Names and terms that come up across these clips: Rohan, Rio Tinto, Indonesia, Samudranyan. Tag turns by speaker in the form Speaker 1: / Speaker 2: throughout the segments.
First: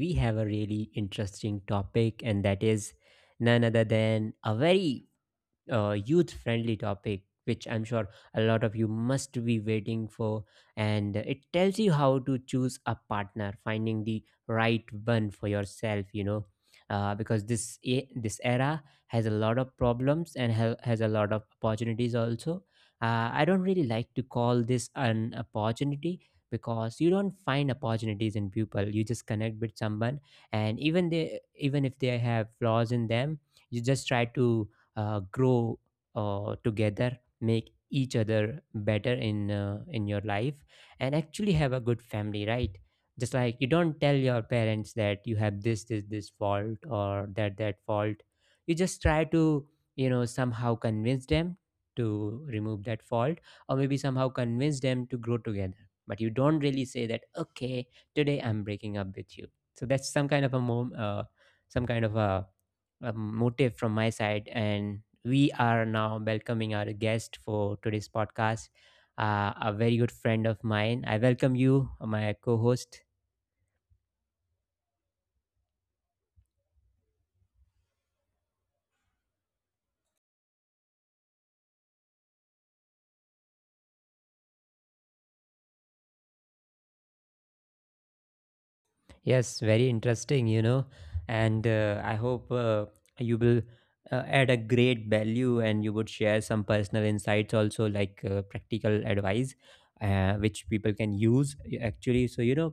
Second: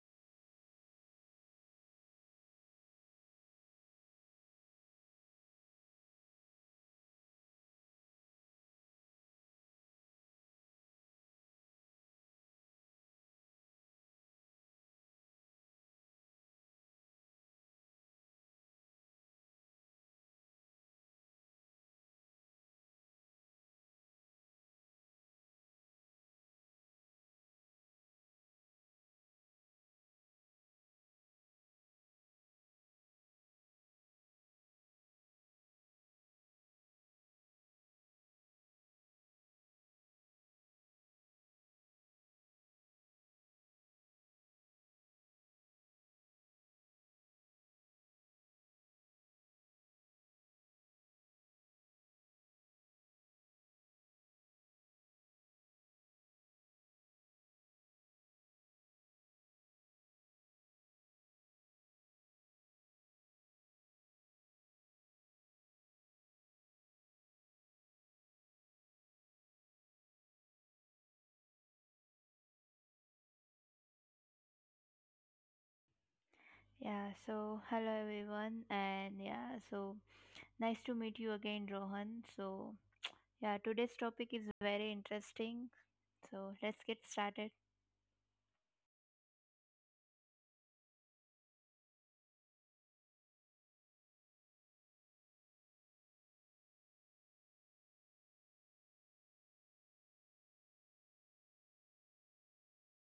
Speaker 1: we have a really interesting topic, and that is none other than a very youth friendly topic, which I'm sure a lot of you must be waiting for, and it tells you how to choose a partner, finding the right one for yourself. Because this this era has a lot of problems, and has a lot of opportunities also. I don't really like to call this an opportunity, because you don't find opportunities in people. You just connect with someone, and even if they have flaws in them, you just try to grow together, make each other better in your life, and actually have a good family, right? Just like you don't tell your parents that you have this fault or that fault. You just try to, you know, somehow convince them to remove that fault, or maybe somehow convince them to grow together, but you don't really say that, okay, today I'm breaking up with you. So that's some kind of a motive from my side. And we are now welcoming our guest for today's podcast, a very good friend of mine. I welcome you, my co host.
Speaker 2: Yeah, so hello everyone, and yeah, so nice to meet you again, Rohan. So, yeah, today's topic is very interesting. So, let's get started.
Speaker 1: Yes, very interesting, you know. And I hope you will add a great value, and you would share some personal insights also, like practical advice, which people can use actually. So you know,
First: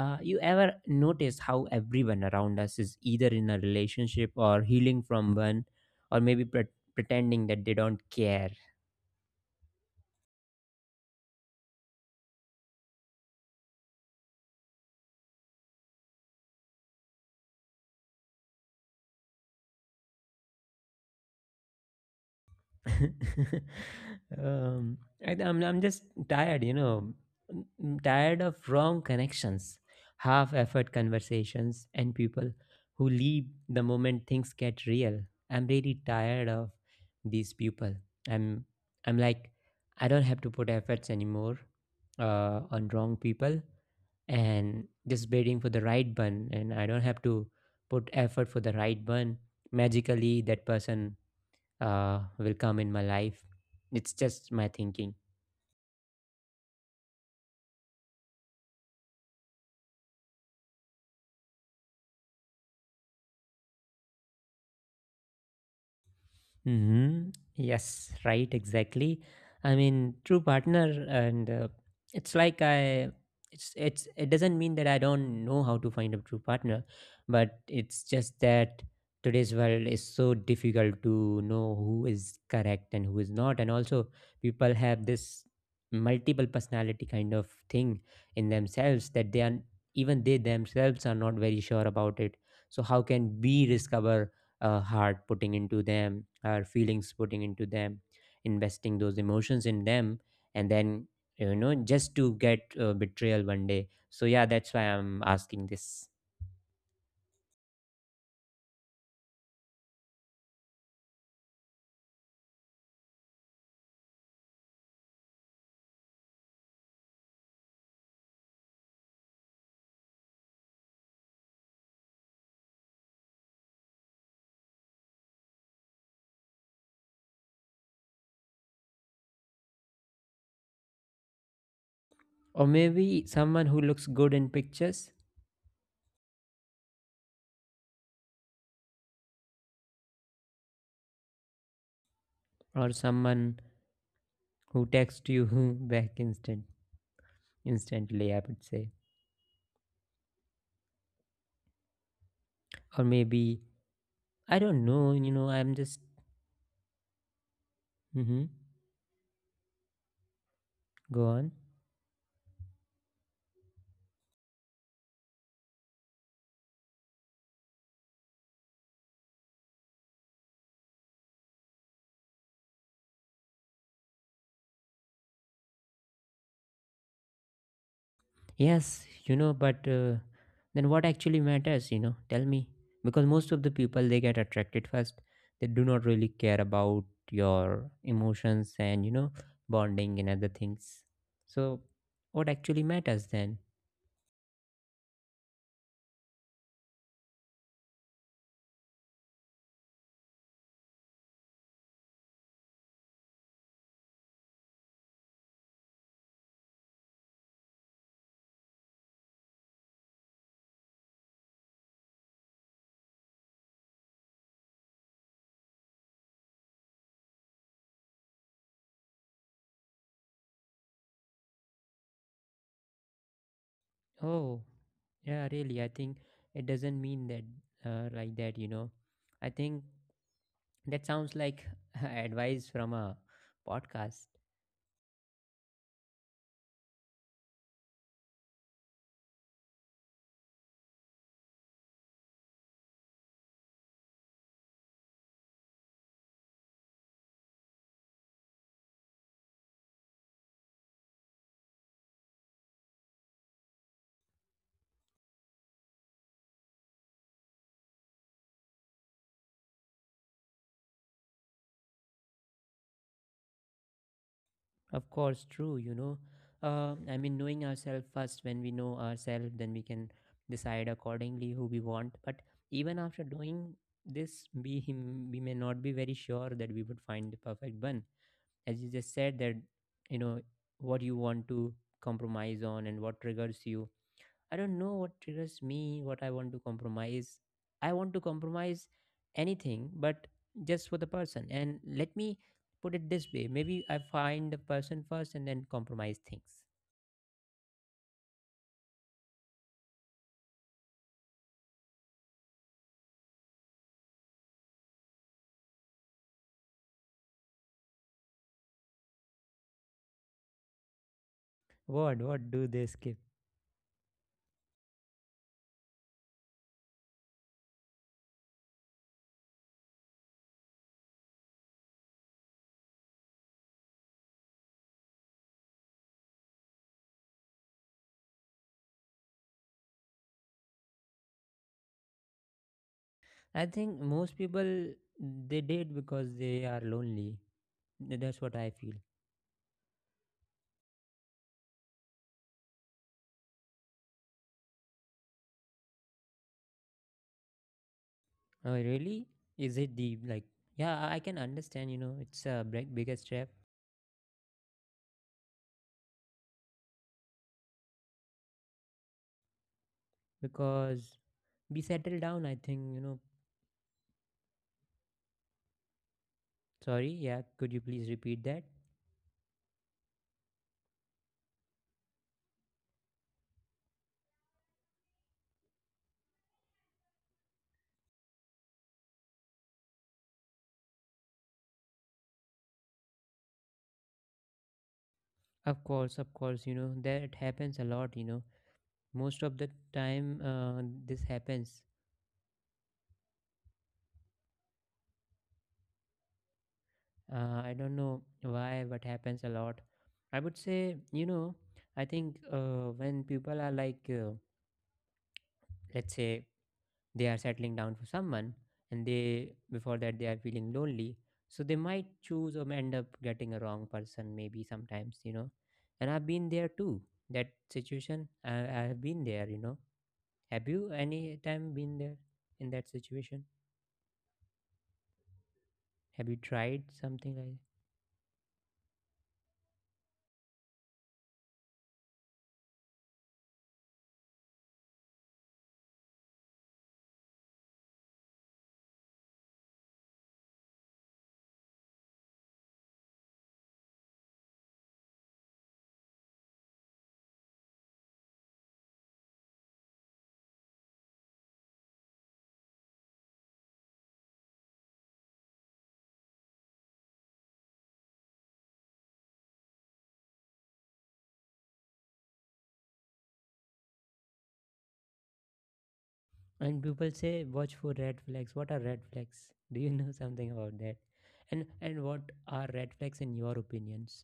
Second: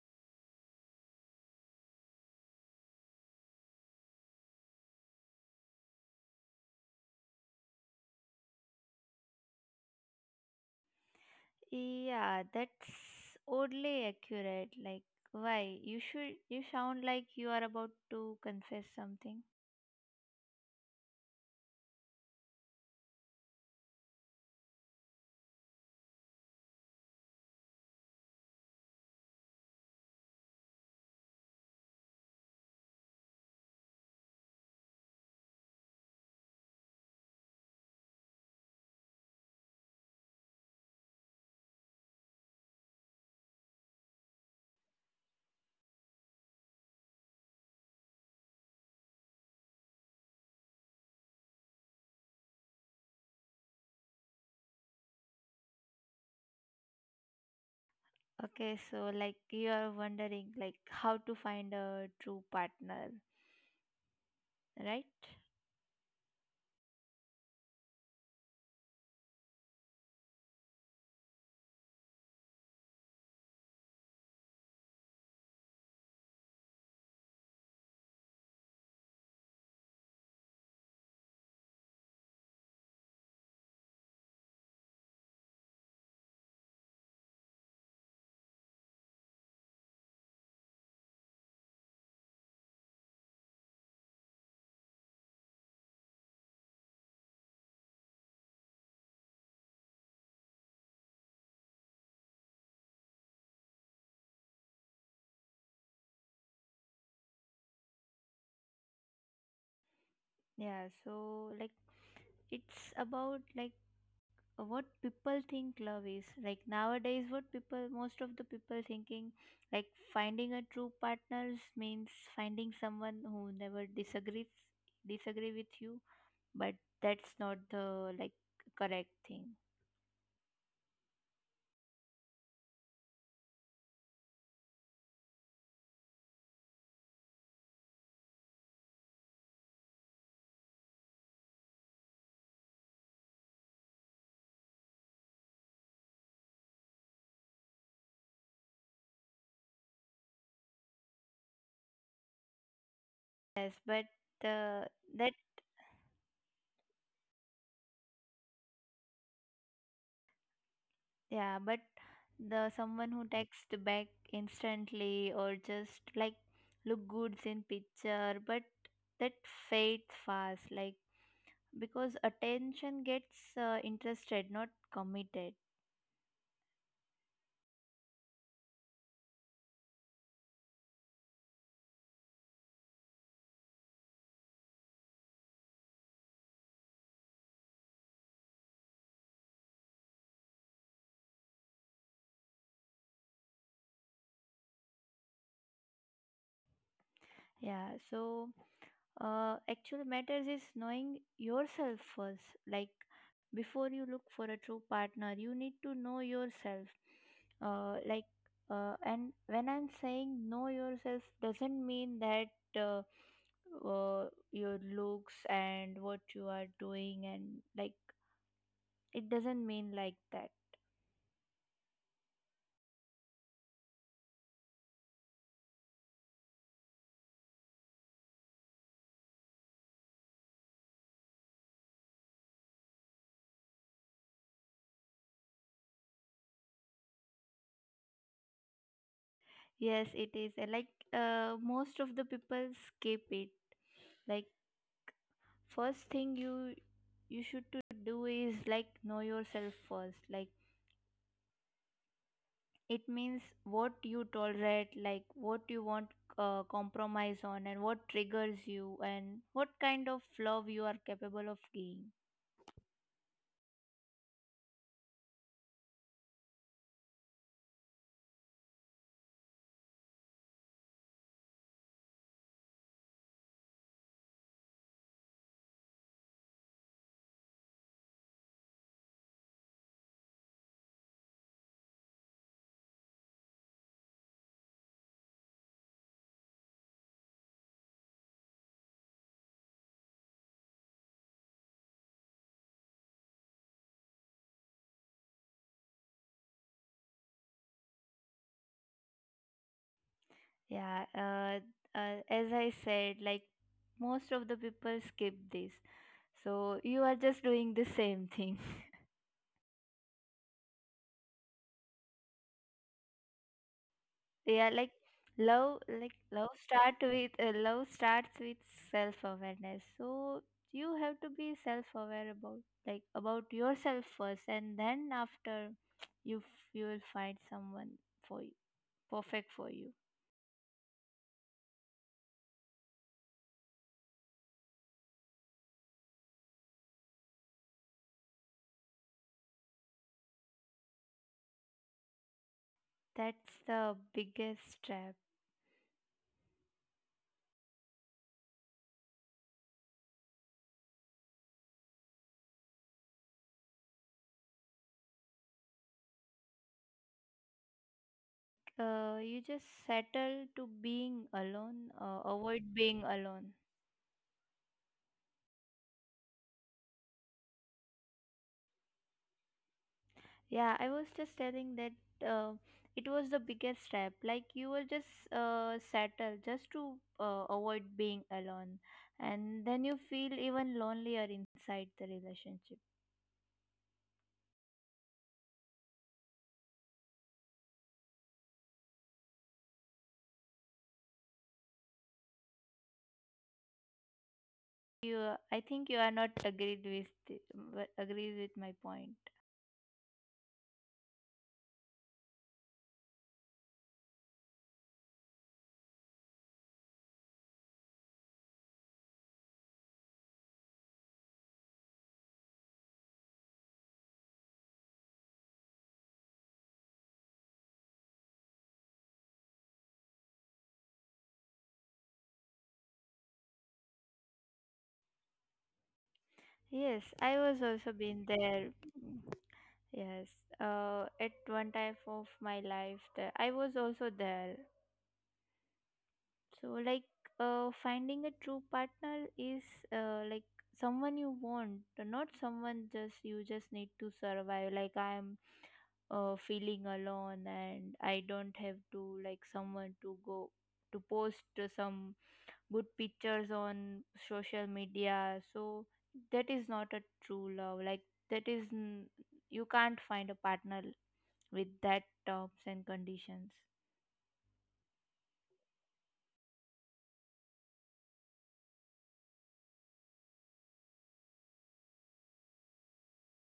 Speaker 1: You ever notice how everyone around us is either in a relationship or healing from one, or maybe pretending that they don't care?
Speaker 2: Yeah, that's oddly accurate. Like, why? You sound like you are about to confess something.
Speaker 1: um, I, am I'm just tired, you know. I'm tired of wrong connections, half effort conversations, and people who leave the moment things get real. I'm really tired of these people. I'm I'm like, I don't have to put efforts anymore on wrong people, and just waiting for the right one. And I don't have to put effort for the right one. Magically, that person will come in my life. It's just my thinking.
Speaker 2: Okay, so like you are wondering, like, how to find a true partner, right?
Speaker 1: Hmm. Yes, right, exactly. I mean, true partner, and it's like I, it's it doesn't mean that I don't know how to find a true partner, but it's just that today's world is so difficult to know who is correct and who is not. And also, people have this multiple personality kind of thing in themselves, that they are, even they themselves are not very sure about it. So how can we discover, heart putting into them, our feelings putting into them, investing those emotions in them, and then, you know, just to get betrayal one day. So yeah, that's why I'm asking this.
Speaker 2: Yeah, so, like, it's about, like, what people think love is, like, nowadays. What people, most of the people thinking, like, finding a true partners means finding someone who never disagree with you. But that's not, the like correct thing.
Speaker 1: Or maybe someone who looks good in pictures, or someone who texts you back instantly, I would say. Or maybe,
Speaker 2: Yes, but
Speaker 1: I don't
Speaker 2: uh,
Speaker 1: know, you know,
Speaker 2: that.
Speaker 1: I'm just. Hmm.
Speaker 2: Yeah, but
Speaker 1: Go on.
Speaker 2: the someone who texts back instantly or just, like, look good in picture, but that fades fast, like, because attention gets interested, not committed.
Speaker 1: Yes, you know, but then what actually matters, you know? Tell me. Because most of the people, they get attracted first. They do not really care about your emotions and, you know, bonding and other things. So, what actually matters then?
Speaker 2: Yeah, so actual matters is knowing yourself first, like, before you look for a true partner you need to know yourself, like, and when I'm saying know yourself doesn't mean that uh, uh, your looks and what you are doing and, like, it doesn't mean, like, that.
Speaker 1: Oh, yeah, really. I think it doesn't mean that like that, you know. I think that sounds like advice from a podcast.
Speaker 2: Yes, it is, like, most of the people skip it. Like, first thing you should to do is, like, know yourself first. Like, it means what you tolerate, like, what you want, compromise on, and what triggers you and what kind of love you are capable of giving.
Speaker 1: Of course, true. You know, I mean, knowing ourselves first, when we know ourselves, then we can decide accordingly who we want. But even after doing this, we may not be very sure that we would find the perfect one. As you just said, that, you know, what you want to compromise on and what triggers you. I don't know what triggers me, what I want to compromise. I want to compromise anything, but just for the person. And let me put it this way, maybe I find the person first and then compromise things.
Speaker 2: Yeah, as I said, like, most of the people skip this, so you are just doing the same thing.
Speaker 1: What do they skip?
Speaker 2: Yeah, like, love, like, love start with, love starts with self awareness. So you have to be self aware about, like, about yourself first, and then after you will find someone for you, perfect for you.
Speaker 1: I think most people, they date because they are lonely. That's what I feel.
Speaker 2: That's the biggest trap.
Speaker 1: Oh, really? Is it the like, yeah, I can understand, you know, it's a biggest trap,
Speaker 2: You just settle to being
Speaker 1: because
Speaker 2: alone,
Speaker 1: we settle down, I
Speaker 2: avoid being
Speaker 1: think, you know.
Speaker 2: alone.
Speaker 1: Sorry, yeah, could you please repeat that?
Speaker 2: Yeah, I was just telling that it was the biggest step. Like, you were just settled just to avoid being alone, and then you feel even lonelier inside the relationship.
Speaker 1: Of course, you know, that happens a lot, you know. Most of the time, this happens.
Speaker 2: You, I think you are not agreed with
Speaker 1: I don't know
Speaker 2: agrees with my
Speaker 1: why, but
Speaker 2: point.
Speaker 1: happens a lot. I would say, you know, I think when people are like, let's say they are settling down for someone, and they, before that, they are feeling lonely. So they might choose or end up getting a wrong person, maybe sometimes, you know. And I've been there too, that situation. I've been there, you know. Have you any time been there in that situation? Have you tried
Speaker 2: Yes, I
Speaker 1: something like
Speaker 2: was
Speaker 1: that?
Speaker 2: also been there. Mm. Yes, at one time of my life, that I was also there. So, like, finding a true partner is, like, someone you want, not someone just you just need to survive. Like, I'm feeling alone and I don't have to like someone to go to post some good pictures on social media. So, that is not a true love. Like, that is n- you can't find a partner with that terms and conditions.
Speaker 1: And people say watch for red flags. What are red flags? Do you know something about that? And what are red flags in your opinions?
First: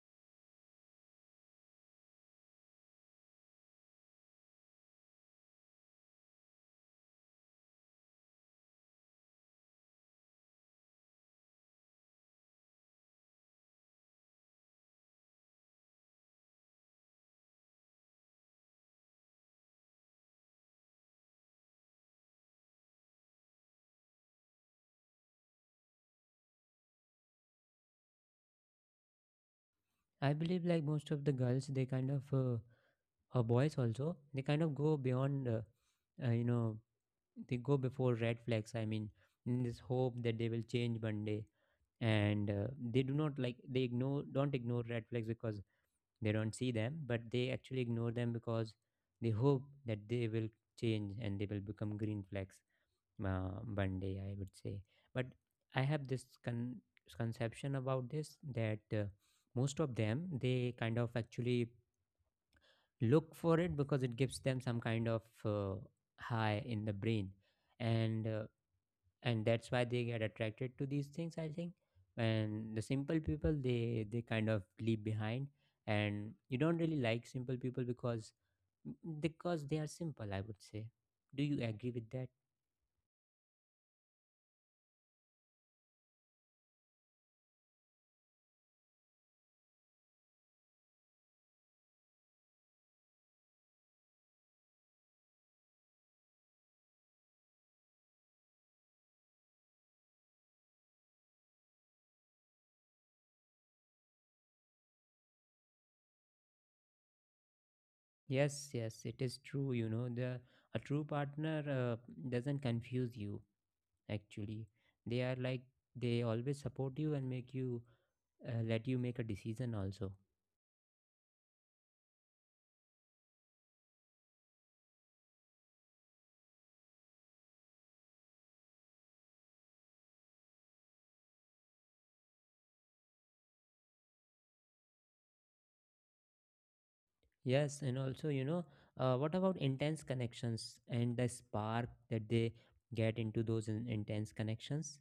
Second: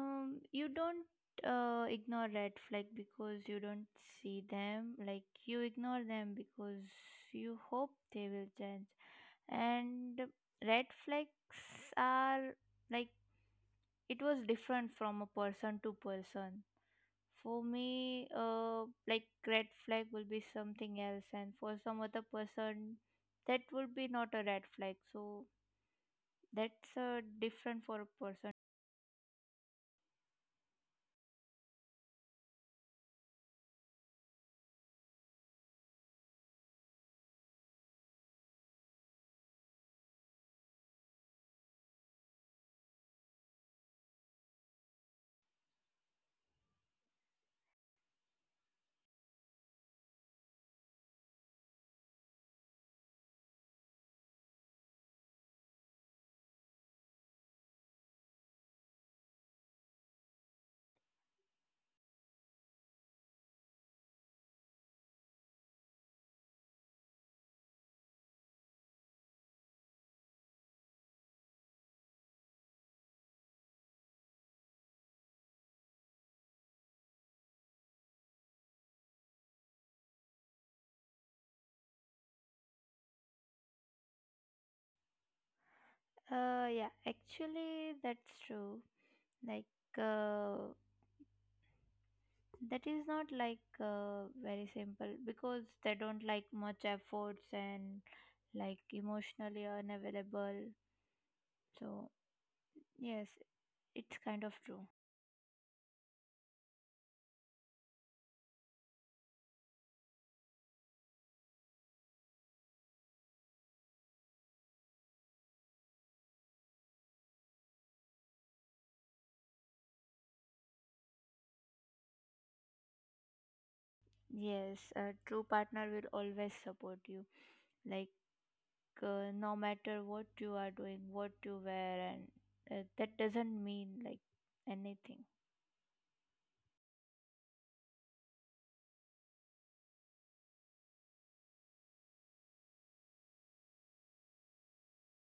Speaker 2: You don't, ignore red flag because you don't see them, like, you ignore them because you hope they will change. And red flags are, like, it was different from a person to person. For me, like, red flag will be something else, and for some other person that would be not a red flag. So that's different for a person.
Speaker 1: I believe like most of the girls, they kind of, or boys also, they kind of go beyond. You know, they go before red flags. I mean, in this hope that they will change one day, and they do not like they ignore, don't ignore red flags because they don't see them, but they actually ignore them because they hope that they will change and they will become green flags uh, one day, I would say. But I have this conception about this, that most of them, they kind of actually look for it because it gives them some kind of high in the brain. And uh, and that's why they get attracted to these things, I think. And the simple people, they kind of leave behind. And you don't really like simple people because they are simple, I would say. Do you agree with that?
Speaker 2: Yeah, actually that's true. Like, uh, that is not, like, very simple because they don't like much efforts and, like, emotionally unavailable. So, yes, it's kind of true.
Speaker 1: Yes, yes, it is true, you know. The a true partner doesn't confuse you, actually. They are like, they always support you and make you, let you make a decision also.
Speaker 2: Yes, a true partner will always support you. Like, no matter what you are doing, what you wear, and that doesn't mean, like, anything.
Speaker 1: Yes, and also, you know, what about intense connections and the spark that they get into those intense connections?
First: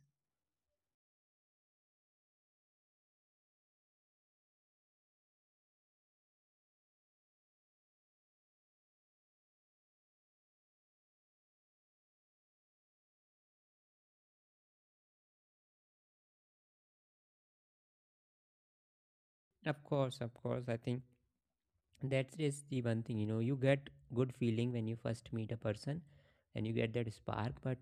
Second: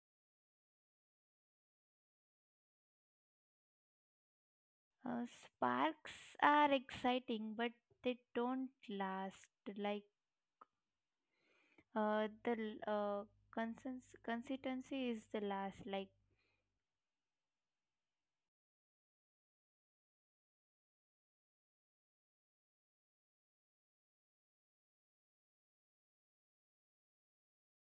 Speaker 2: Sparks are exciting but they don't last. Like, uh the uh consistency is the last, like.
Speaker 1: Of course, of course. I think that is the one thing, you know, you get good feeling when you first meet a person and you get that spark, but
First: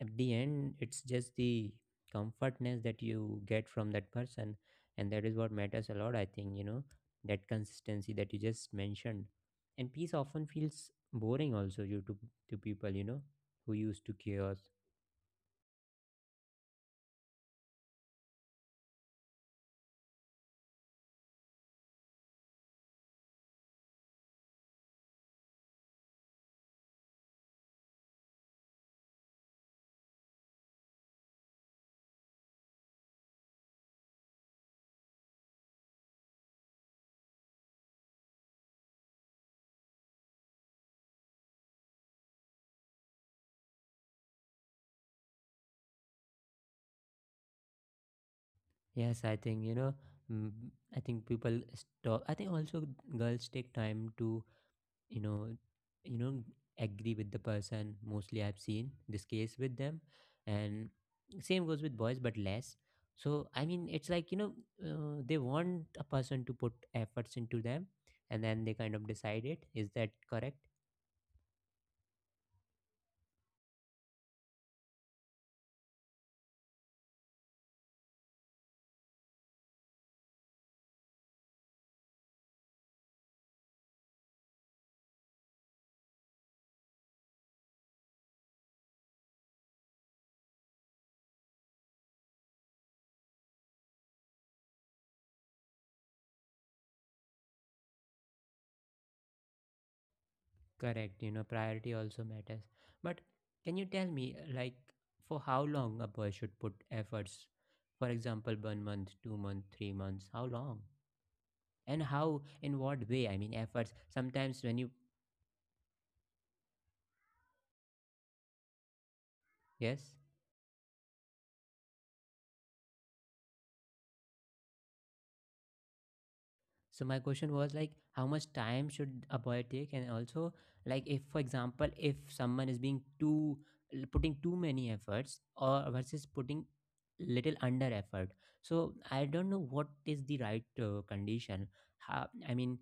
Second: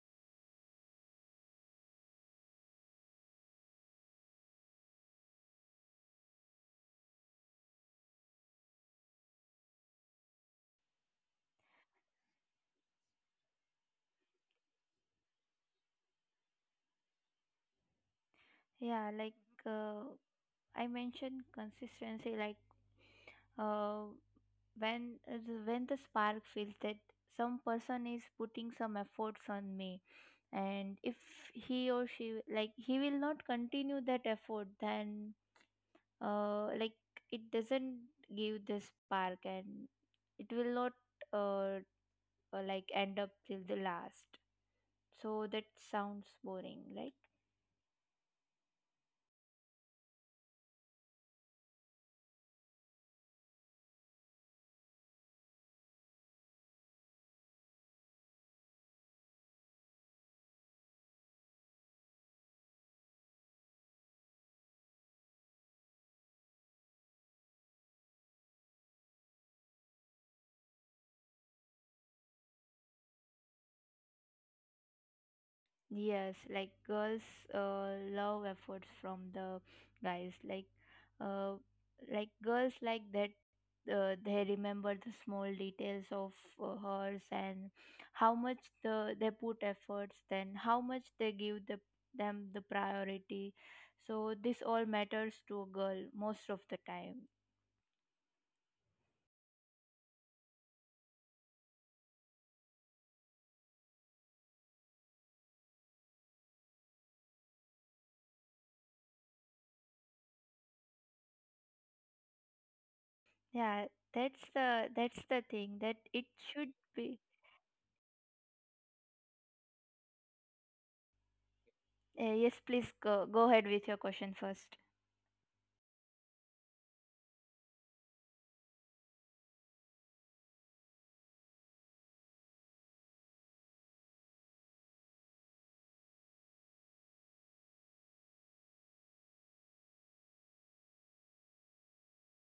Speaker 1: at the end, it's just the comfortness that you get from that person, and that is what matters a lot, I think, you know, that consistency that you just mentioned. And peace often feels boring also, you to people, you know, who used to chaos.
Speaker 2: Yeah, like, uh, I mentioned consistency. Like, uh when uh, when the spark feels that some person is putting some efforts on me, and if he or she, like, he will not continue that effort, then like, it doesn't give the spark and it will not uh, like end up till the last. So that sounds boring. Like.
Speaker 1: Yes, I think you know, mm, I think people stop, I think also girls take time to, you know you know agree with the person mostly, I've seen this case with them. And same goes with boys, but less. So I mean, it's like, you know, they want a person to put efforts into them, and then they kind of decide, it is that correct?
Speaker 2: Yes, like, girls love efforts from the guys. Like, uh, like, girls like that. They remember the small details of hers, and how much they put efforts. Then how much they give the them the priority. So this all matters to a girl most of the time.
Speaker 1: Correct, you know, priority also matters, but can you tell me, like, for how long a boy should put efforts? For example, one month, 2 months, 3 months, how long, and how, in what way? I mean,
Speaker 2: Yeah,
Speaker 1: efforts
Speaker 2: that's
Speaker 1: sometimes when you.
Speaker 2: the that's the thing that it should be.
Speaker 1: Yes.
Speaker 2: Yes, please go ahead with your question first.
Speaker 1: So my question was, like, how much time should a boy take, and also, like, if for example if someone is being too putting too many efforts, or versus putting little under effort. So I don't know what is the right condition. How, I mean,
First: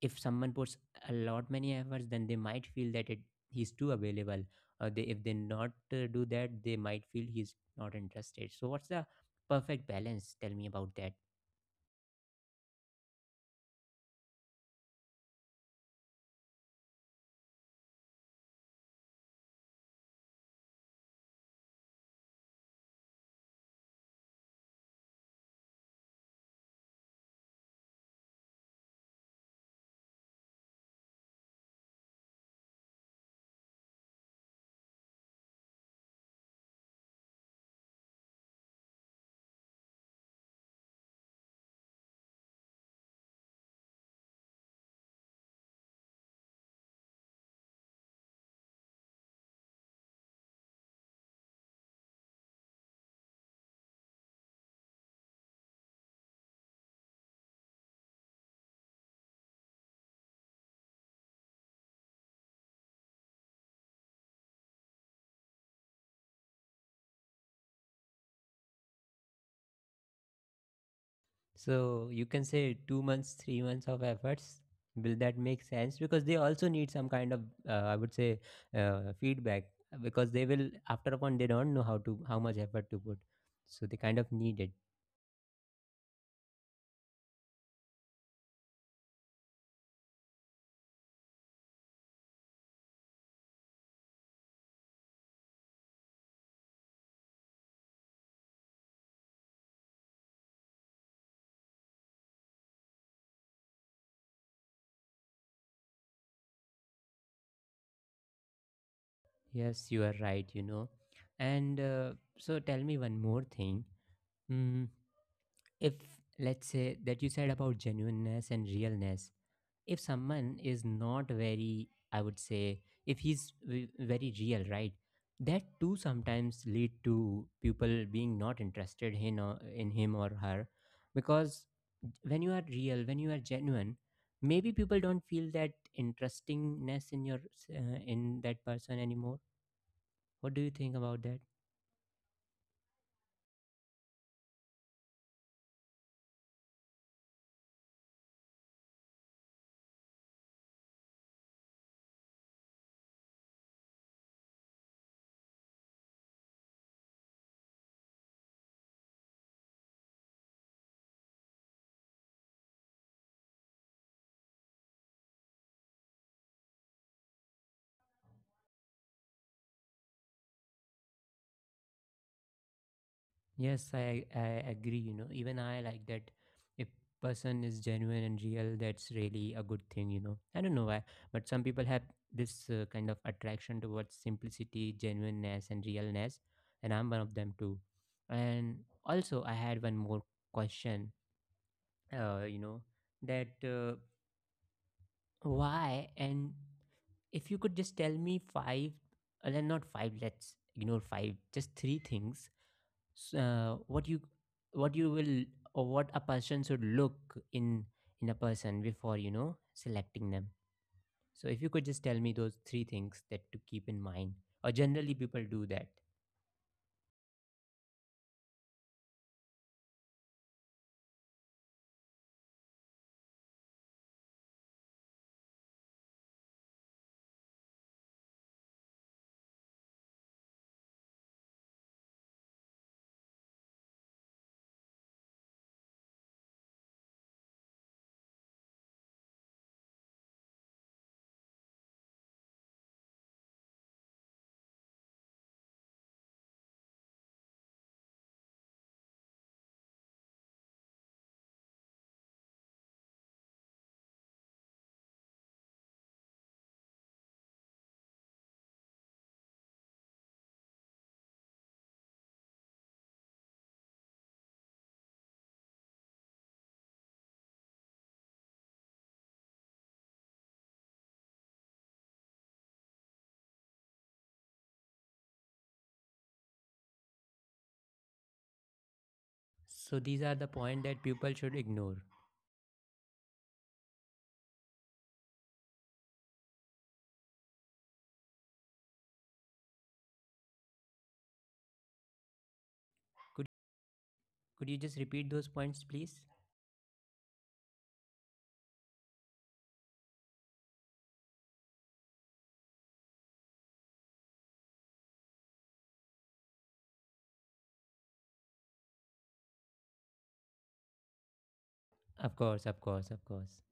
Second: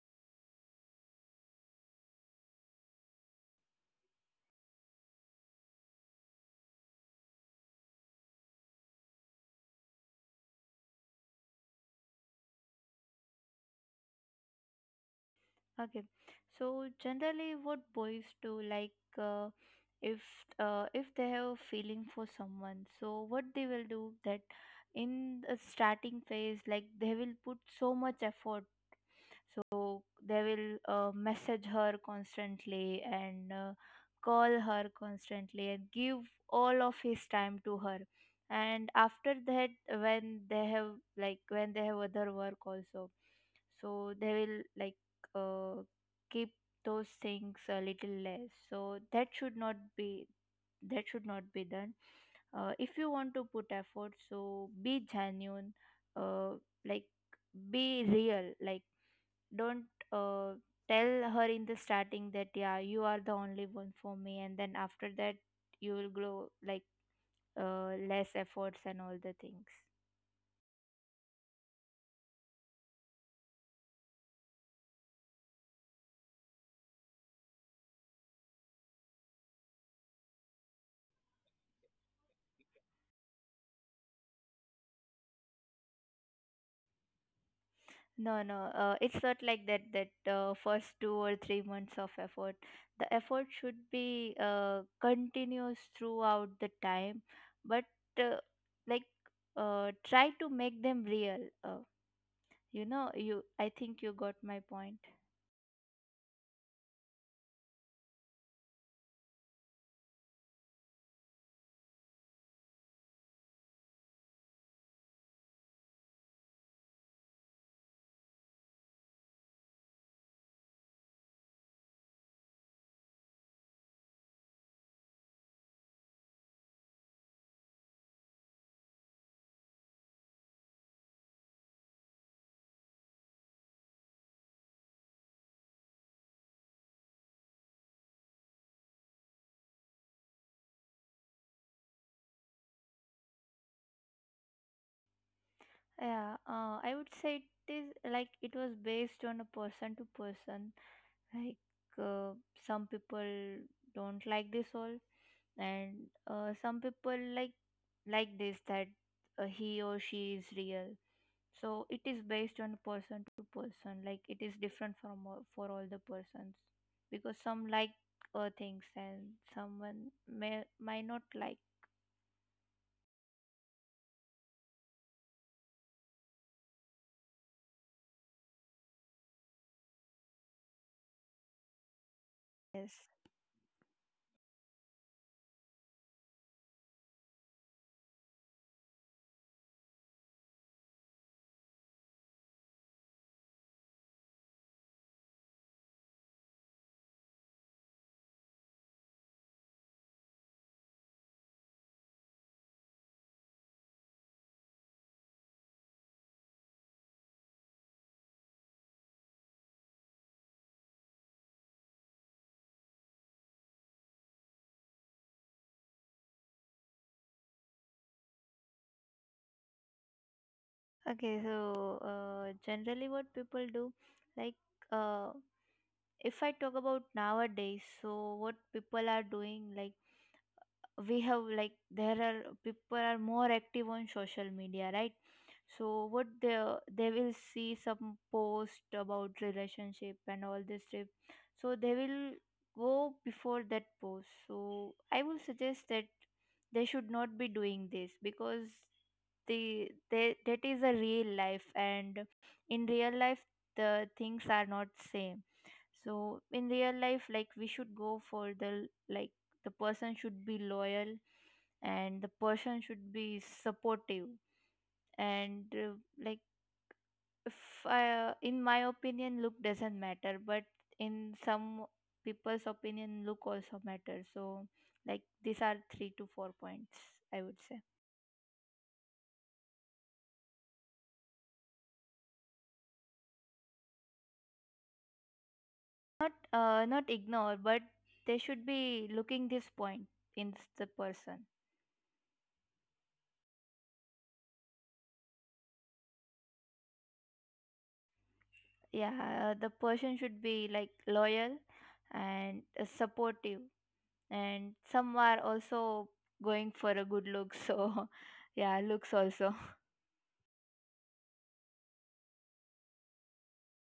Speaker 1: if someone puts a lot many efforts, then they might feel that it he's too available, or they, if they not do that, they might feel he's not interested. So what's the perfect balance? Tell me about that.
Speaker 2: Okay. So generally, what boys do, like, uh, if if they have a feeling for someone, so what they will do that in the starting phase, like, they will put so much effort. So they will, message her constantly, and call her constantly, and give all of his time to her. And after that, when they have, like, when they have other work also, so they will, like, uh, keep those things a little less. So that should not be done. If you want to put effort, so be genuine, uh, like, be real. Like, don't uh, tell her in the starting that yeah, you are the only one for me, and then after that you will grow, like, less efforts and all the things.
Speaker 1: So you can say 2 months, 3 months of efforts. Will that make sense? Because they also need some kind of, I would say, feedback. Because they will, after a point, they don't know how much effort to put. So they kind of need it.
Speaker 2: No, no, it's not like that, that first 2 or 3 months of effort, the effort should be continuous throughout the time. But uh, like, try to make them real. Uh, you know you I think you got my point.
Speaker 1: Yes, you are right. You know, and so tell me one more thing. Mm, if, let's say that you said about genuineness and realness, if someone is not very, I would say, if he's very real, right? That too sometimes lead to people being not interested in, or in him or her, because when you are real, when you are genuine, maybe people don't feel that interestingness in your in that person anymore. What do you think about that?
Speaker 2: Yeah, I would say it is, like, it was based on a person to person. Like, uh, some people don't like this all, and some people like this, that he or she is real. So it is based on person to person. Like, it is different from all, for all the persons, because some like things and someone may might not like.
Speaker 1: Yes, I agree. You know, even I like that if person is genuine and real, that's really a good thing. I don't know why, but some people have
Speaker 2: Yes.
Speaker 1: this kind of attraction towards simplicity, genuineness, and realness, and I'm one of them too. And also, I had one more question. Uh, you know, that, why, and if you could just tell me five, not five, let's ignore five, just three things, what you, what you will, or what a person should look in in a person, before selecting them. So if you could just tell me those three things, that to keep in mind, or generally people do that.
Speaker 2: Okay, so, generally, what people do, like, uh, if I talk about nowadays, so what people are doing, like, we have, like, there are people are more active on social media, right? So what they will see some post about relationship and all this trip. So they will go before that post, so I will suggest that they should not be doing this because that is a real life. And in real life the things are not same. So in real life, like, we should go for the, like, the person should be loyal, and the person should be supportive, and like, if in my opinion look doesn't matter, but in some people's opinion look also matters. So, like, these are three to four points, I would say.
Speaker 1: So these are the point that people should ignore.
Speaker 2: Not ignore, but they should be looking this point in the person.
Speaker 1: Could could you just repeat those points, please?
Speaker 2: Yeah, the person should be, like, loyal and supportive, and some are also going for a good look, so yeah, looks also.
Speaker 1: Of course, of course, of course.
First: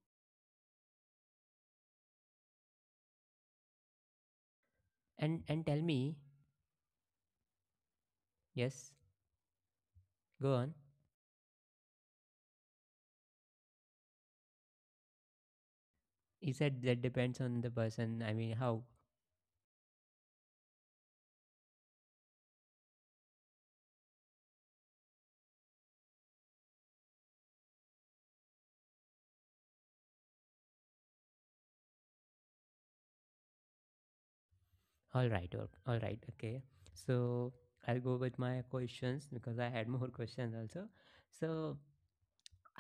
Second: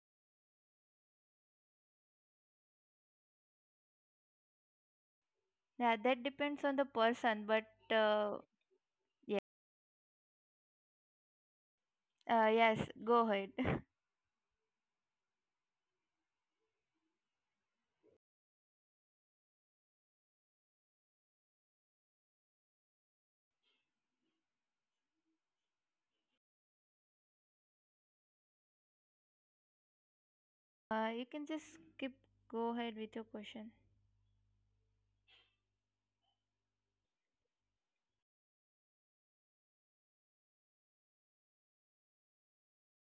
Speaker 1: and
Speaker 2: Yeah,
Speaker 1: and tell
Speaker 2: that
Speaker 1: me.
Speaker 2: depends on the person, but uh,
Speaker 1: Yes, go on.
Speaker 2: yes, go ahead.
Speaker 1: You said that depends on the person. I mean, how—
Speaker 2: You can just keep go ahead with your question.
Speaker 1: All right, all right, okay. So I'll go with my questions because I had more questions also. So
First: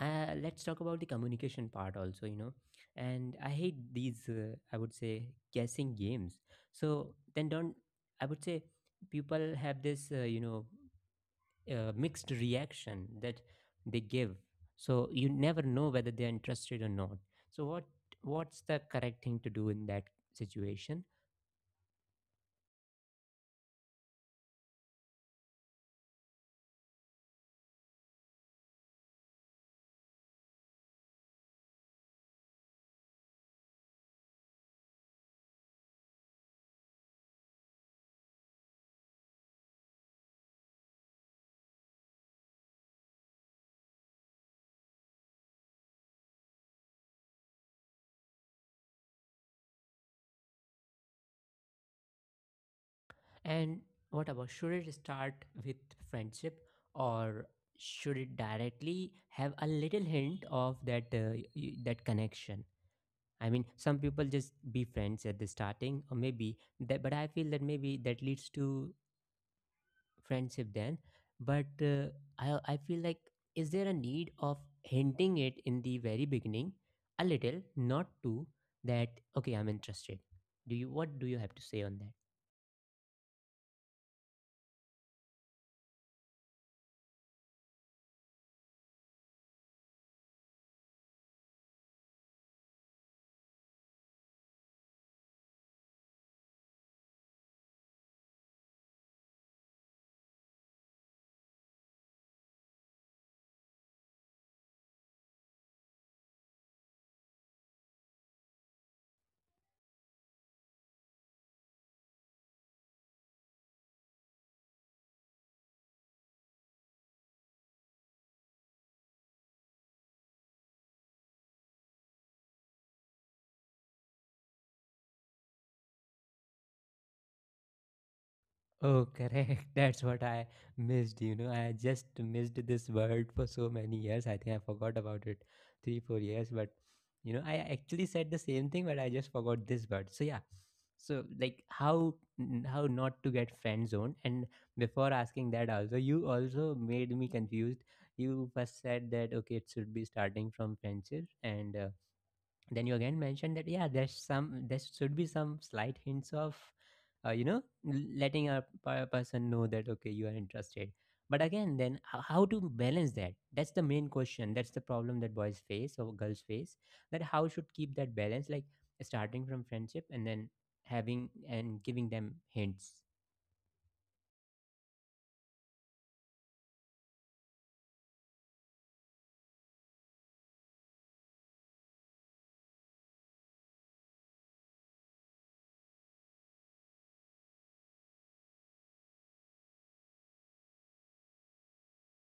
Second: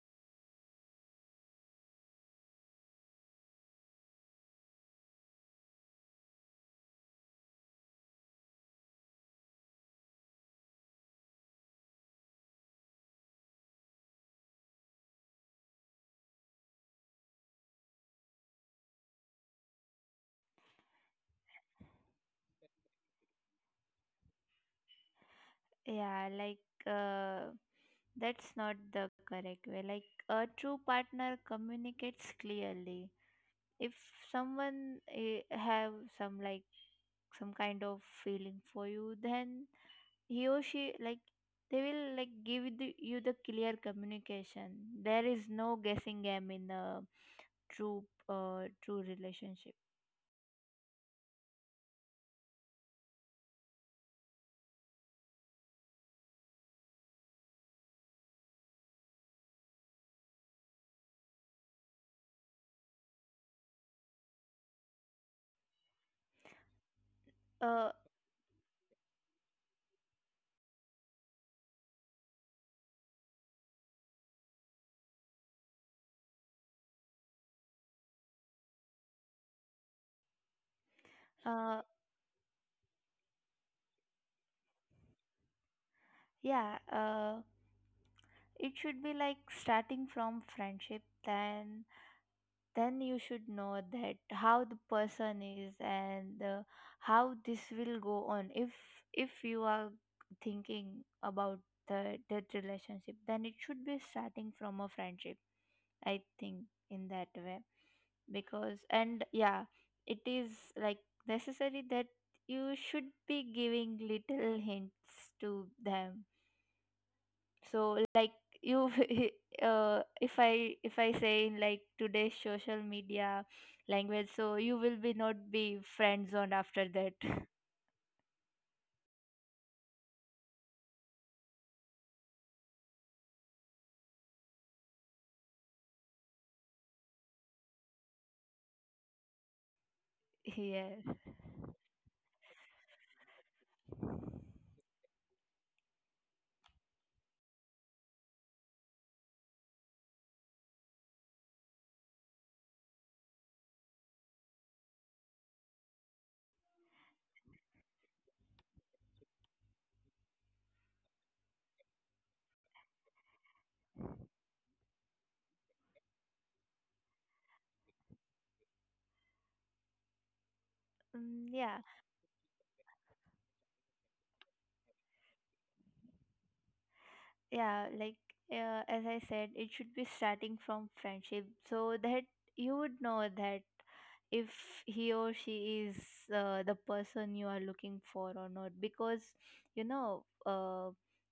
Speaker 1: let's talk about the communication part also, you know. And I hate these, I would say, guessing games. So then don't, I would say, people have this, mixed reaction that they give. So you never know whether they're interested or not. So what's the correct thing to do in that situation?
Speaker 2: Yeah, like, uh that's not the correct way. Like, a true partner communicates clearly. If someone have some, like, some kind of feeling for you, then he or she, like, they will, like, give the, you the clear communication. There is no guessing game in a true true relationship.
Speaker 1: And what about, should it start with friendship, or should it directly have a little hint of that, that connection? I mean, some people just be friends at the starting, or maybe that. But I feel that maybe
Speaker 2: uh
Speaker 1: that leads to friendship then. But I feel like, is there a need of hinting it in the very beginning, a little, not too, that okay, I'm interested. Do you what do you have to say
Speaker 2: uh
Speaker 1: on that?
Speaker 2: yeah, it should be like starting from friendship. Then, you should know that how the person is, and how this will go on. If you are thinking about the that relationship, then it should be starting from a friendship, I think, in that way. Because, and yeah, it is, like, necessary that you should be giving little hints to them. So, like, you if I say in, like, today's social media language, so you will be not be friend zoned after that.
Speaker 1: Oh, correct. That's what I missed. I just missed this word for so many years. I think I forgot about it 3 or 4 years. But, I actually said the same thing, but I just forgot this word. So, yeah.
Speaker 2: Yeah.
Speaker 1: So, like, how not to get friend zoned? And before asking that, also, you also made me confused. You first said that, okay, it should be starting from friendship and then you again mentioned that yeah, there should be some slight hints of, letting a person know that okay, you are interested. But again, then how to balance that. That's the main question. That's the problem that boys face or girls face, that how should keep that balance, like starting from friendship and then having and giving
Speaker 2: Mm,
Speaker 1: them
Speaker 2: yeah,
Speaker 1: hints.
Speaker 2: yeah, like, as I said, it should be starting from friendship, so that you would know that if he or she is, the person you are looking for or not. Because, you know uh,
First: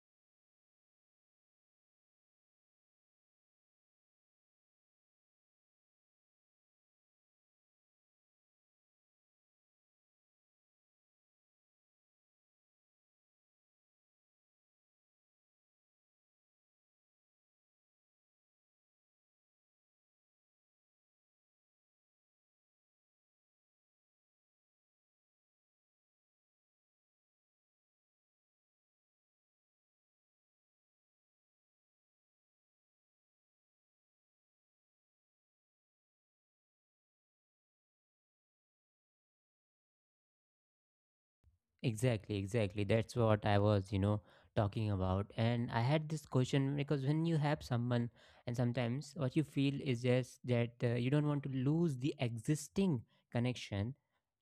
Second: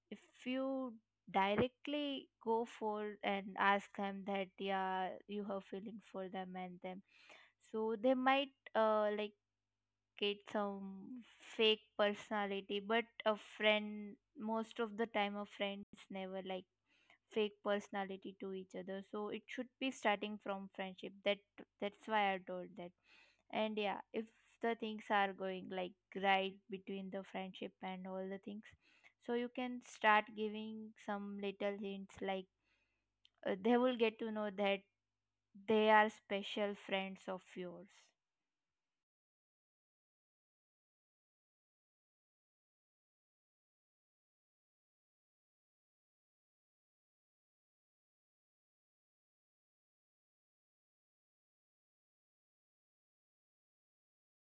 Speaker 2: if you directly go for and ask them that yeah, you have feelings for them and them, so they might like, get some fake personality. But a friend most of the time a friend is never, like, fake personality to each other. So it should be starting from friendship, that that's why I told that. And yeah, if the things are going, like, right between the friendship and all the things, so you can start giving some little hints, like, they will get to know that they are special friends of yours.
Speaker 1: Exactly, exactly. That's what I was, talking about. And I had this question because when you have someone, and sometimes what you feel is just that you don't want to lose the existing connection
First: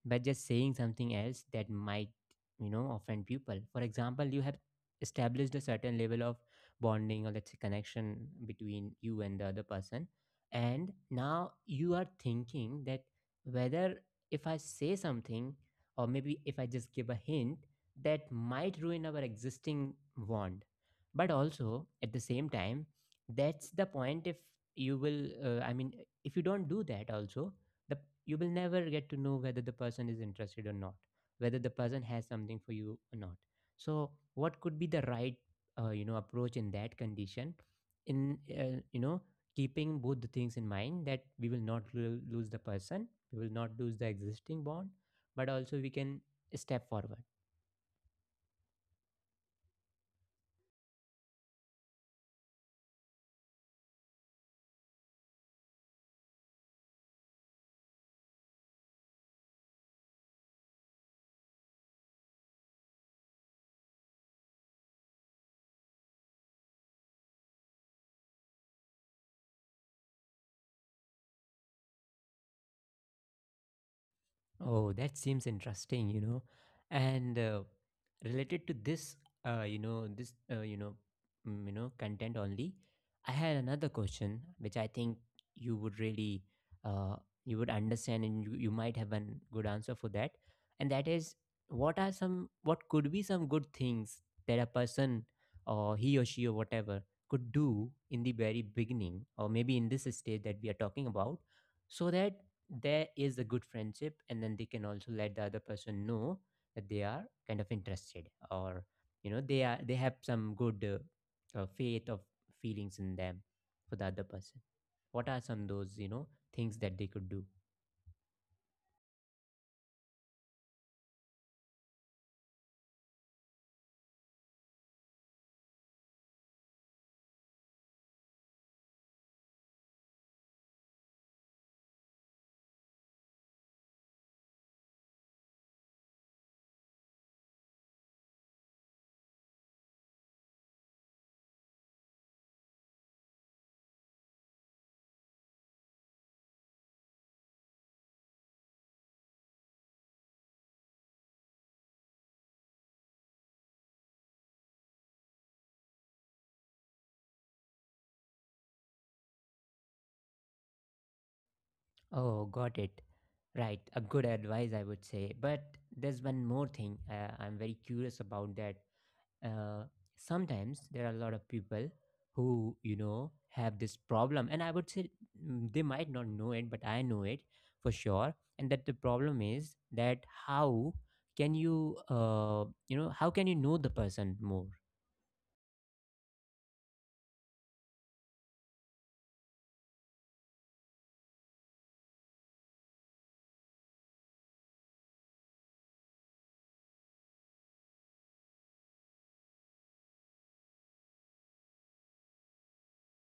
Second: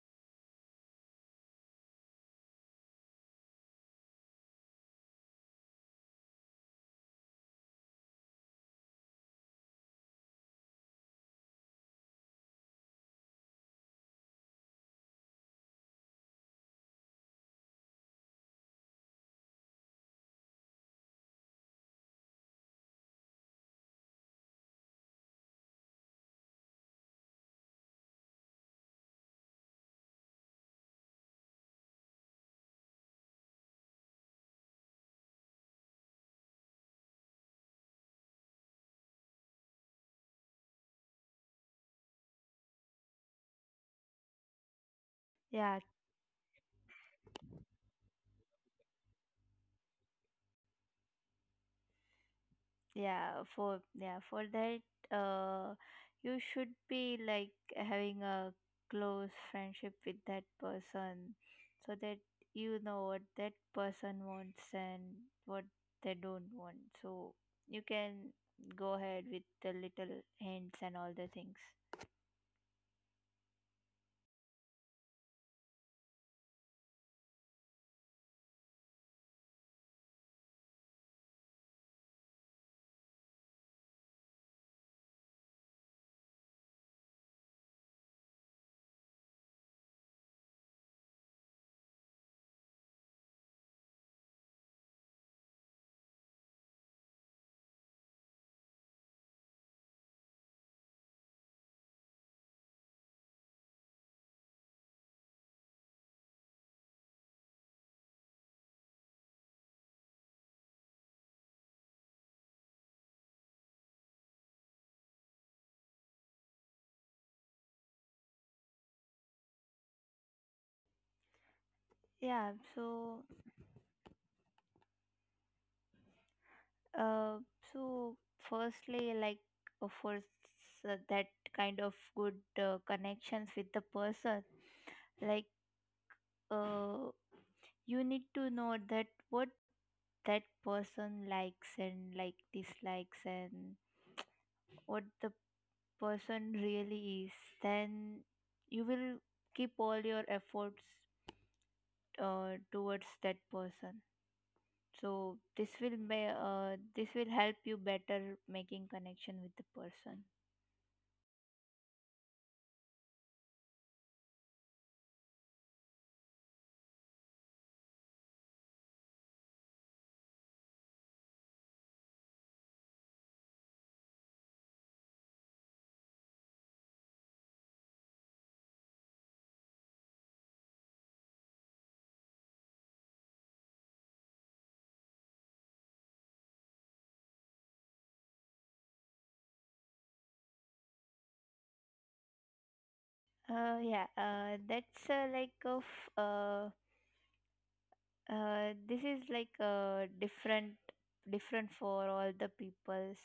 Speaker 1: by just saying something else that might offend people. For example, you have established a certain level of bonding, or let's say, connection between you and the other person, and now you are thinking that, whether if I say something, or maybe if I just give a hint, that might ruin our existing bond. But also at the same time, that's the point. If you will I mean, if you don't do that also, the you will never get to know whether the person is interested or not, whether the person has something for you or not. So what could be the right, approach in that condition, in, keeping both the things in mind, that we will not lose the person, we will not lose the existing bond, but
Speaker 2: Yeah,
Speaker 1: also we can step forward.
Speaker 2: yeah, for yeah, for that, uh you should be, like, having a close friendship with that person, so that you know what that person wants and what they don't want, so you can go ahead with the little hints and all the things.
Speaker 1: Oh, that seems interesting. And related to this, uh, you know, this, uh, you know, content only, I had another question which I think you would really, uh, you would understand, and you might have a good answer for that. And that is, what could be some good things that a person, or he or she or whatever, could do in the very beginning, or maybe in this stage that we are talking about, so that there is a good friendship and then they can also let the other person know that they are kind of interested, or they have some good faith of feelings in them for the other person. What are some those things that they could do?
Speaker 2: Yeah, so, uh so firstly, like, of course, that kind of good connections with the person. Like, uh, you need to know that what that person likes and, like, dislikes, and what the person really is. Then you will keep all your efforts towards that person. So this will help you better making connection with the person.
Speaker 1: Oh, got it. Right, a good advice, I would say. But there's one more thing, I'm very curious about that. uh, Sometimes there are a lot of people who have this problem, and I would say, they might not know it, but I know it for sure. And that the problem is that how can you know the person more.
Speaker 2: Yeah, that's, this is, like, different, different for all the peoples.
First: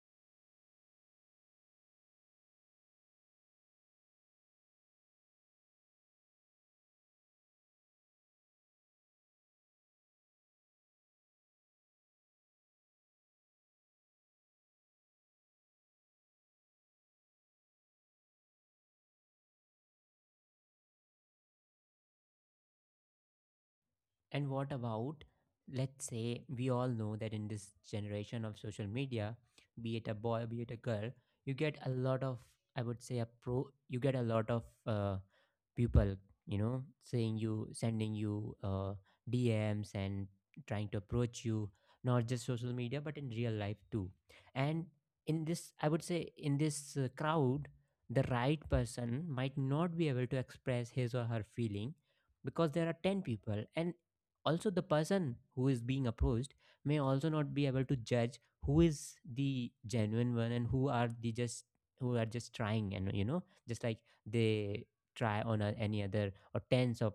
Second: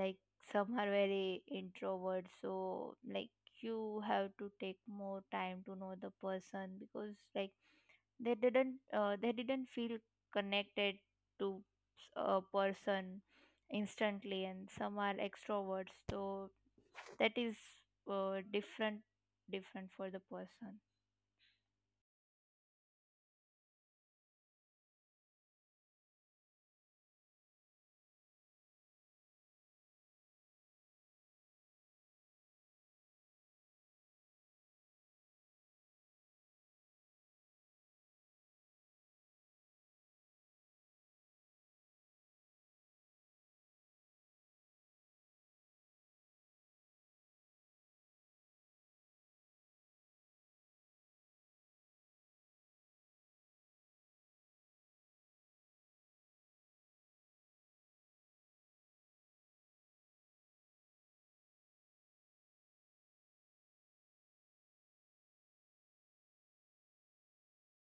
Speaker 2: Like, some are very introvert. So, like, you have to take more time to know the person because, like, they didn't feel connected to a person instantly. And some are extroverts, so that is different, different for the person.
Speaker 1: And what about, let's say, we all know that in this generation of social media, be it a boy, be it a girl, you get a lot of, I would say, a pro, you get a lot of people, sending you DMs and trying to approach you, not just social media, but in real life too. And in this, I would say, in this crowd, the right person might not be able to express his or her feeling, because there are 10 people, and also the person who is being approached may also not be able to judge who is the genuine one and who are just trying, and just like they try on any other or tens of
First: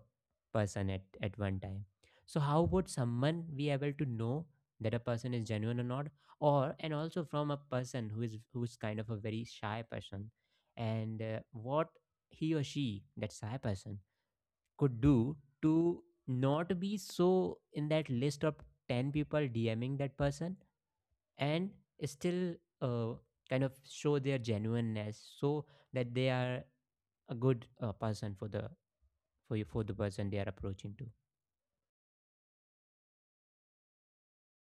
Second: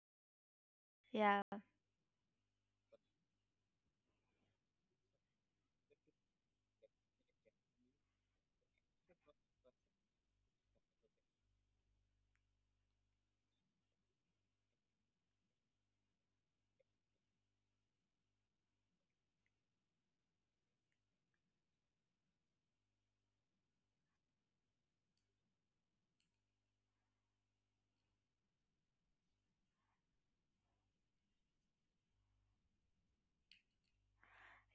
Speaker 1: person at
Speaker 2: Yeah.
Speaker 1: one time. So how would someone be able to know that a person is genuine or not, or and also from a person who's kind of a very shy person, and what he or she, that shy person, could do to not be so in that list of 10 people DMing that person, and still uh, kind of show their genuineness, so that they are a good person for the person they are approaching to.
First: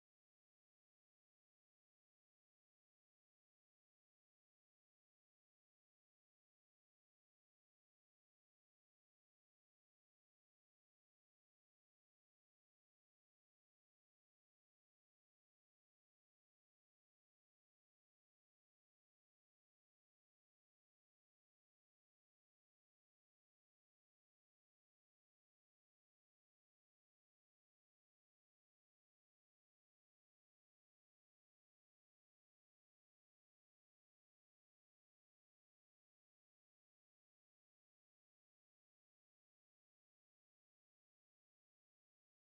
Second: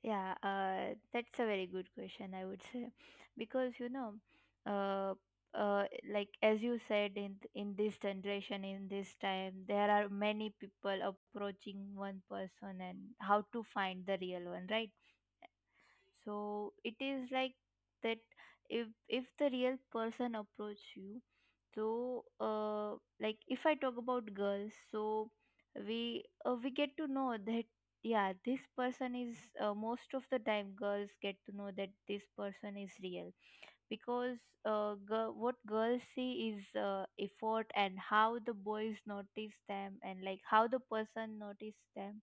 Speaker 2: Yeah, that's a very good question, I would say, because, uh, uh, like, as you said, in this generation, in this time, there are many people approaching one person, and how to find the real one, right? So it is, like, that if the real person approach you. So, like, if I talk about girls, so we get to know that yeah, this person is, most of the time girls get to know that this person is real. Because, what girls see is effort and how the boys notice them, and like, how the person notice them,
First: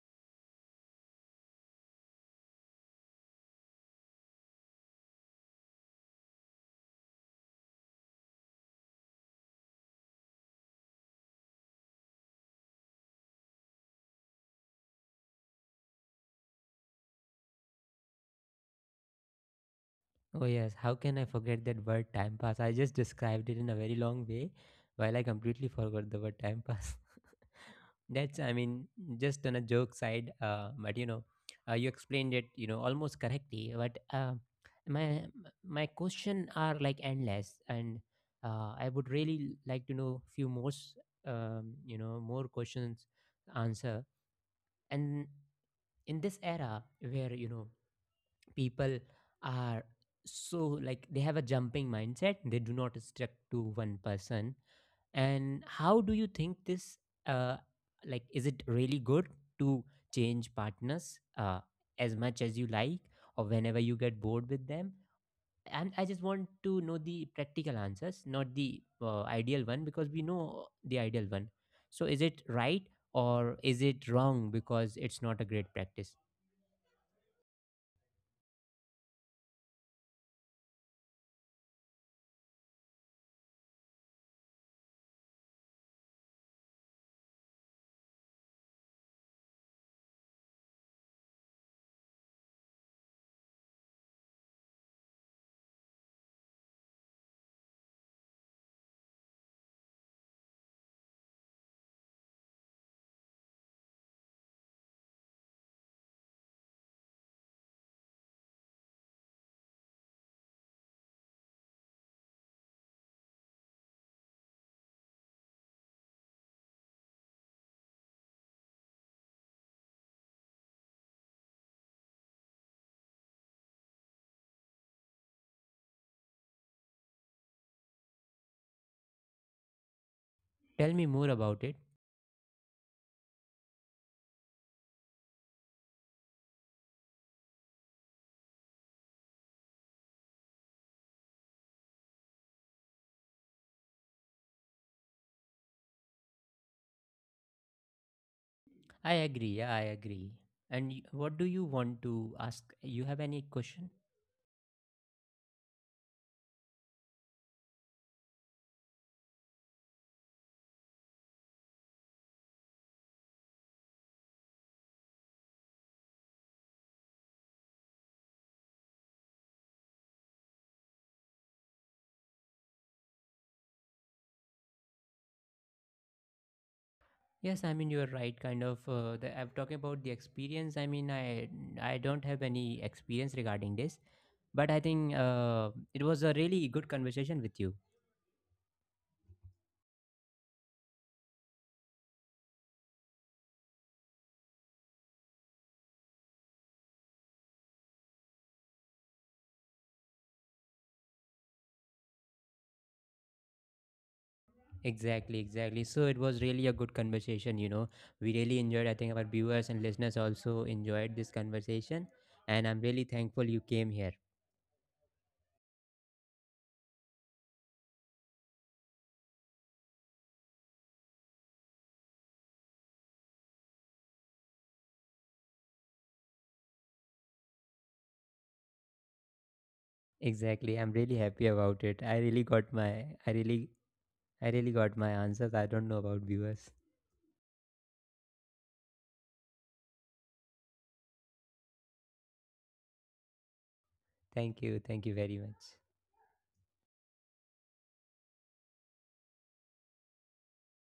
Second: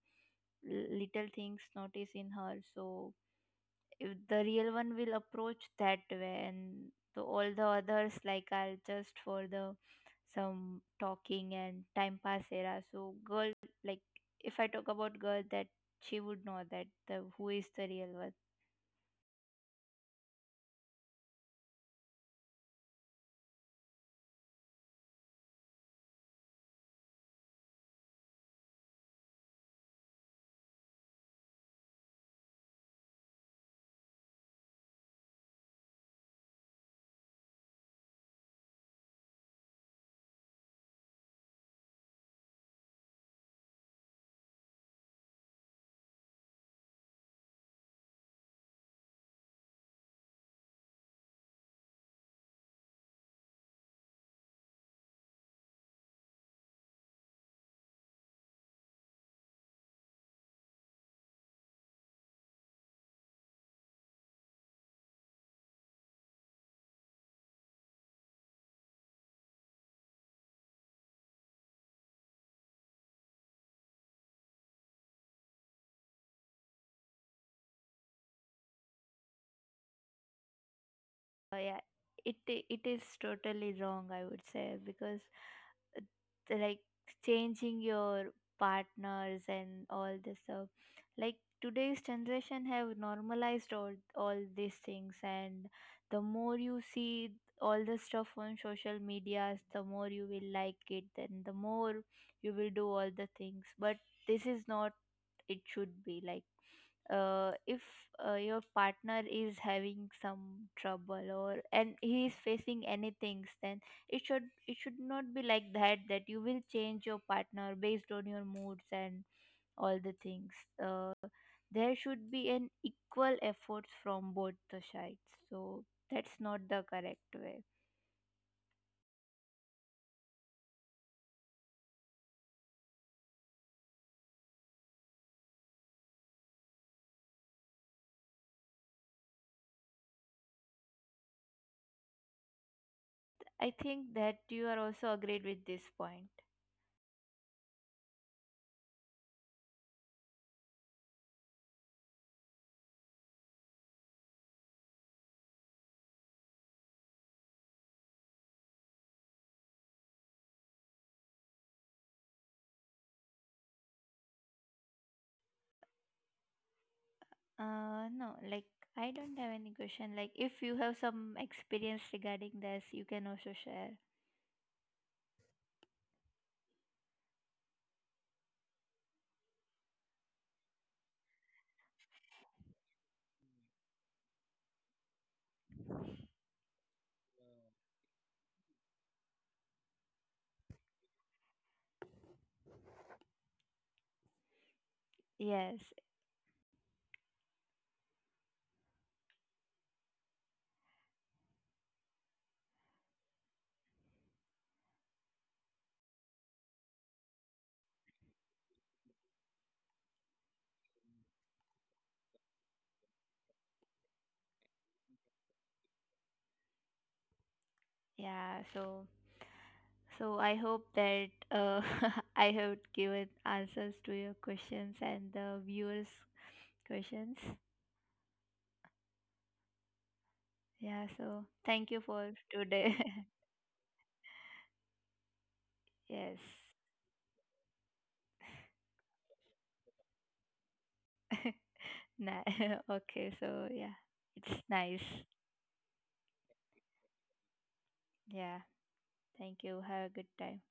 Speaker 2: little things notice in her. So if the real one will approach that way, and all the others, like, are just for the some talking and time pass era. So girl, like, if I talk about girl, that she would know that the who is the real one.
Speaker 1: Oh, yes. How can I forget that word, time pass? I just described it in a very long way while I completely forgot the word time pass. That's, I mean, just on a joke side, but you explained it, almost correctly. But my my question are like endless, and I would really like to know few more, s- you know, more questions to answer. And in this era where people are so, like, they have a jumping mindset, they do not stick to one person. And how do you think this, uh like, is it really good to change partners as much as you like, or whenever you get bored with them? And I just want to know the practical answers, not the ideal one, because we know the ideal one. So is it right or is it wrong, because it's not a great practice?
Speaker 2: Yeah, it is totally wrong, I would say. Because, uh, like, changing your partners and all this stuff, like, today's generation have normalized all these things. And the more you see all the stuff on social medias, the more you will like it, and the more you will do all the things. But this is not, it should be, like, if your partner is having some trouble or and he is facing anything, then it should not be like that, that you will change your partner based on your moods and all the things. uh, there should be an equal efforts from both the sides. So that's not the correct way.
Speaker 1: Tell me more about it.
Speaker 2: I think that you are also agreed with this point.
Speaker 1: I agree. Yeah, I agree. And what do you want to ask? You have any question?
Speaker 2: No, like, I don't have any question. Like, if you have some experience regarding this, you can also share.
Speaker 1: Yes, I mean, you're right. Kind of. I'm talking about the experience. I mean, I don't have any experience regarding this, but I think it was a really good conversation with you.
Speaker 2: Yes,
Speaker 1: Exactly, exactly. So it was really a good conversation. We really enjoyed. I think our viewers and listeners also enjoyed this conversation, and I'm really thankful you came here.
Speaker 2: yeah. So, I hope that I have given answers to your questions and the viewers' questions.
Speaker 1: Exactly, I'm really
Speaker 2: Yeah.
Speaker 1: happy
Speaker 2: So,
Speaker 1: about it.
Speaker 2: thank
Speaker 1: I
Speaker 2: you
Speaker 1: really
Speaker 2: for
Speaker 1: got my.
Speaker 2: today.
Speaker 1: I really I really got my answers. I don't know about
Speaker 2: Yes.
Speaker 1: viewers.
Speaker 2: Nah. Okay. So, yeah,
Speaker 1: Thank you.
Speaker 2: it's
Speaker 1: Thank you
Speaker 2: nice.
Speaker 1: very much.
Speaker 2: Yeah. Thank you. Have a good time.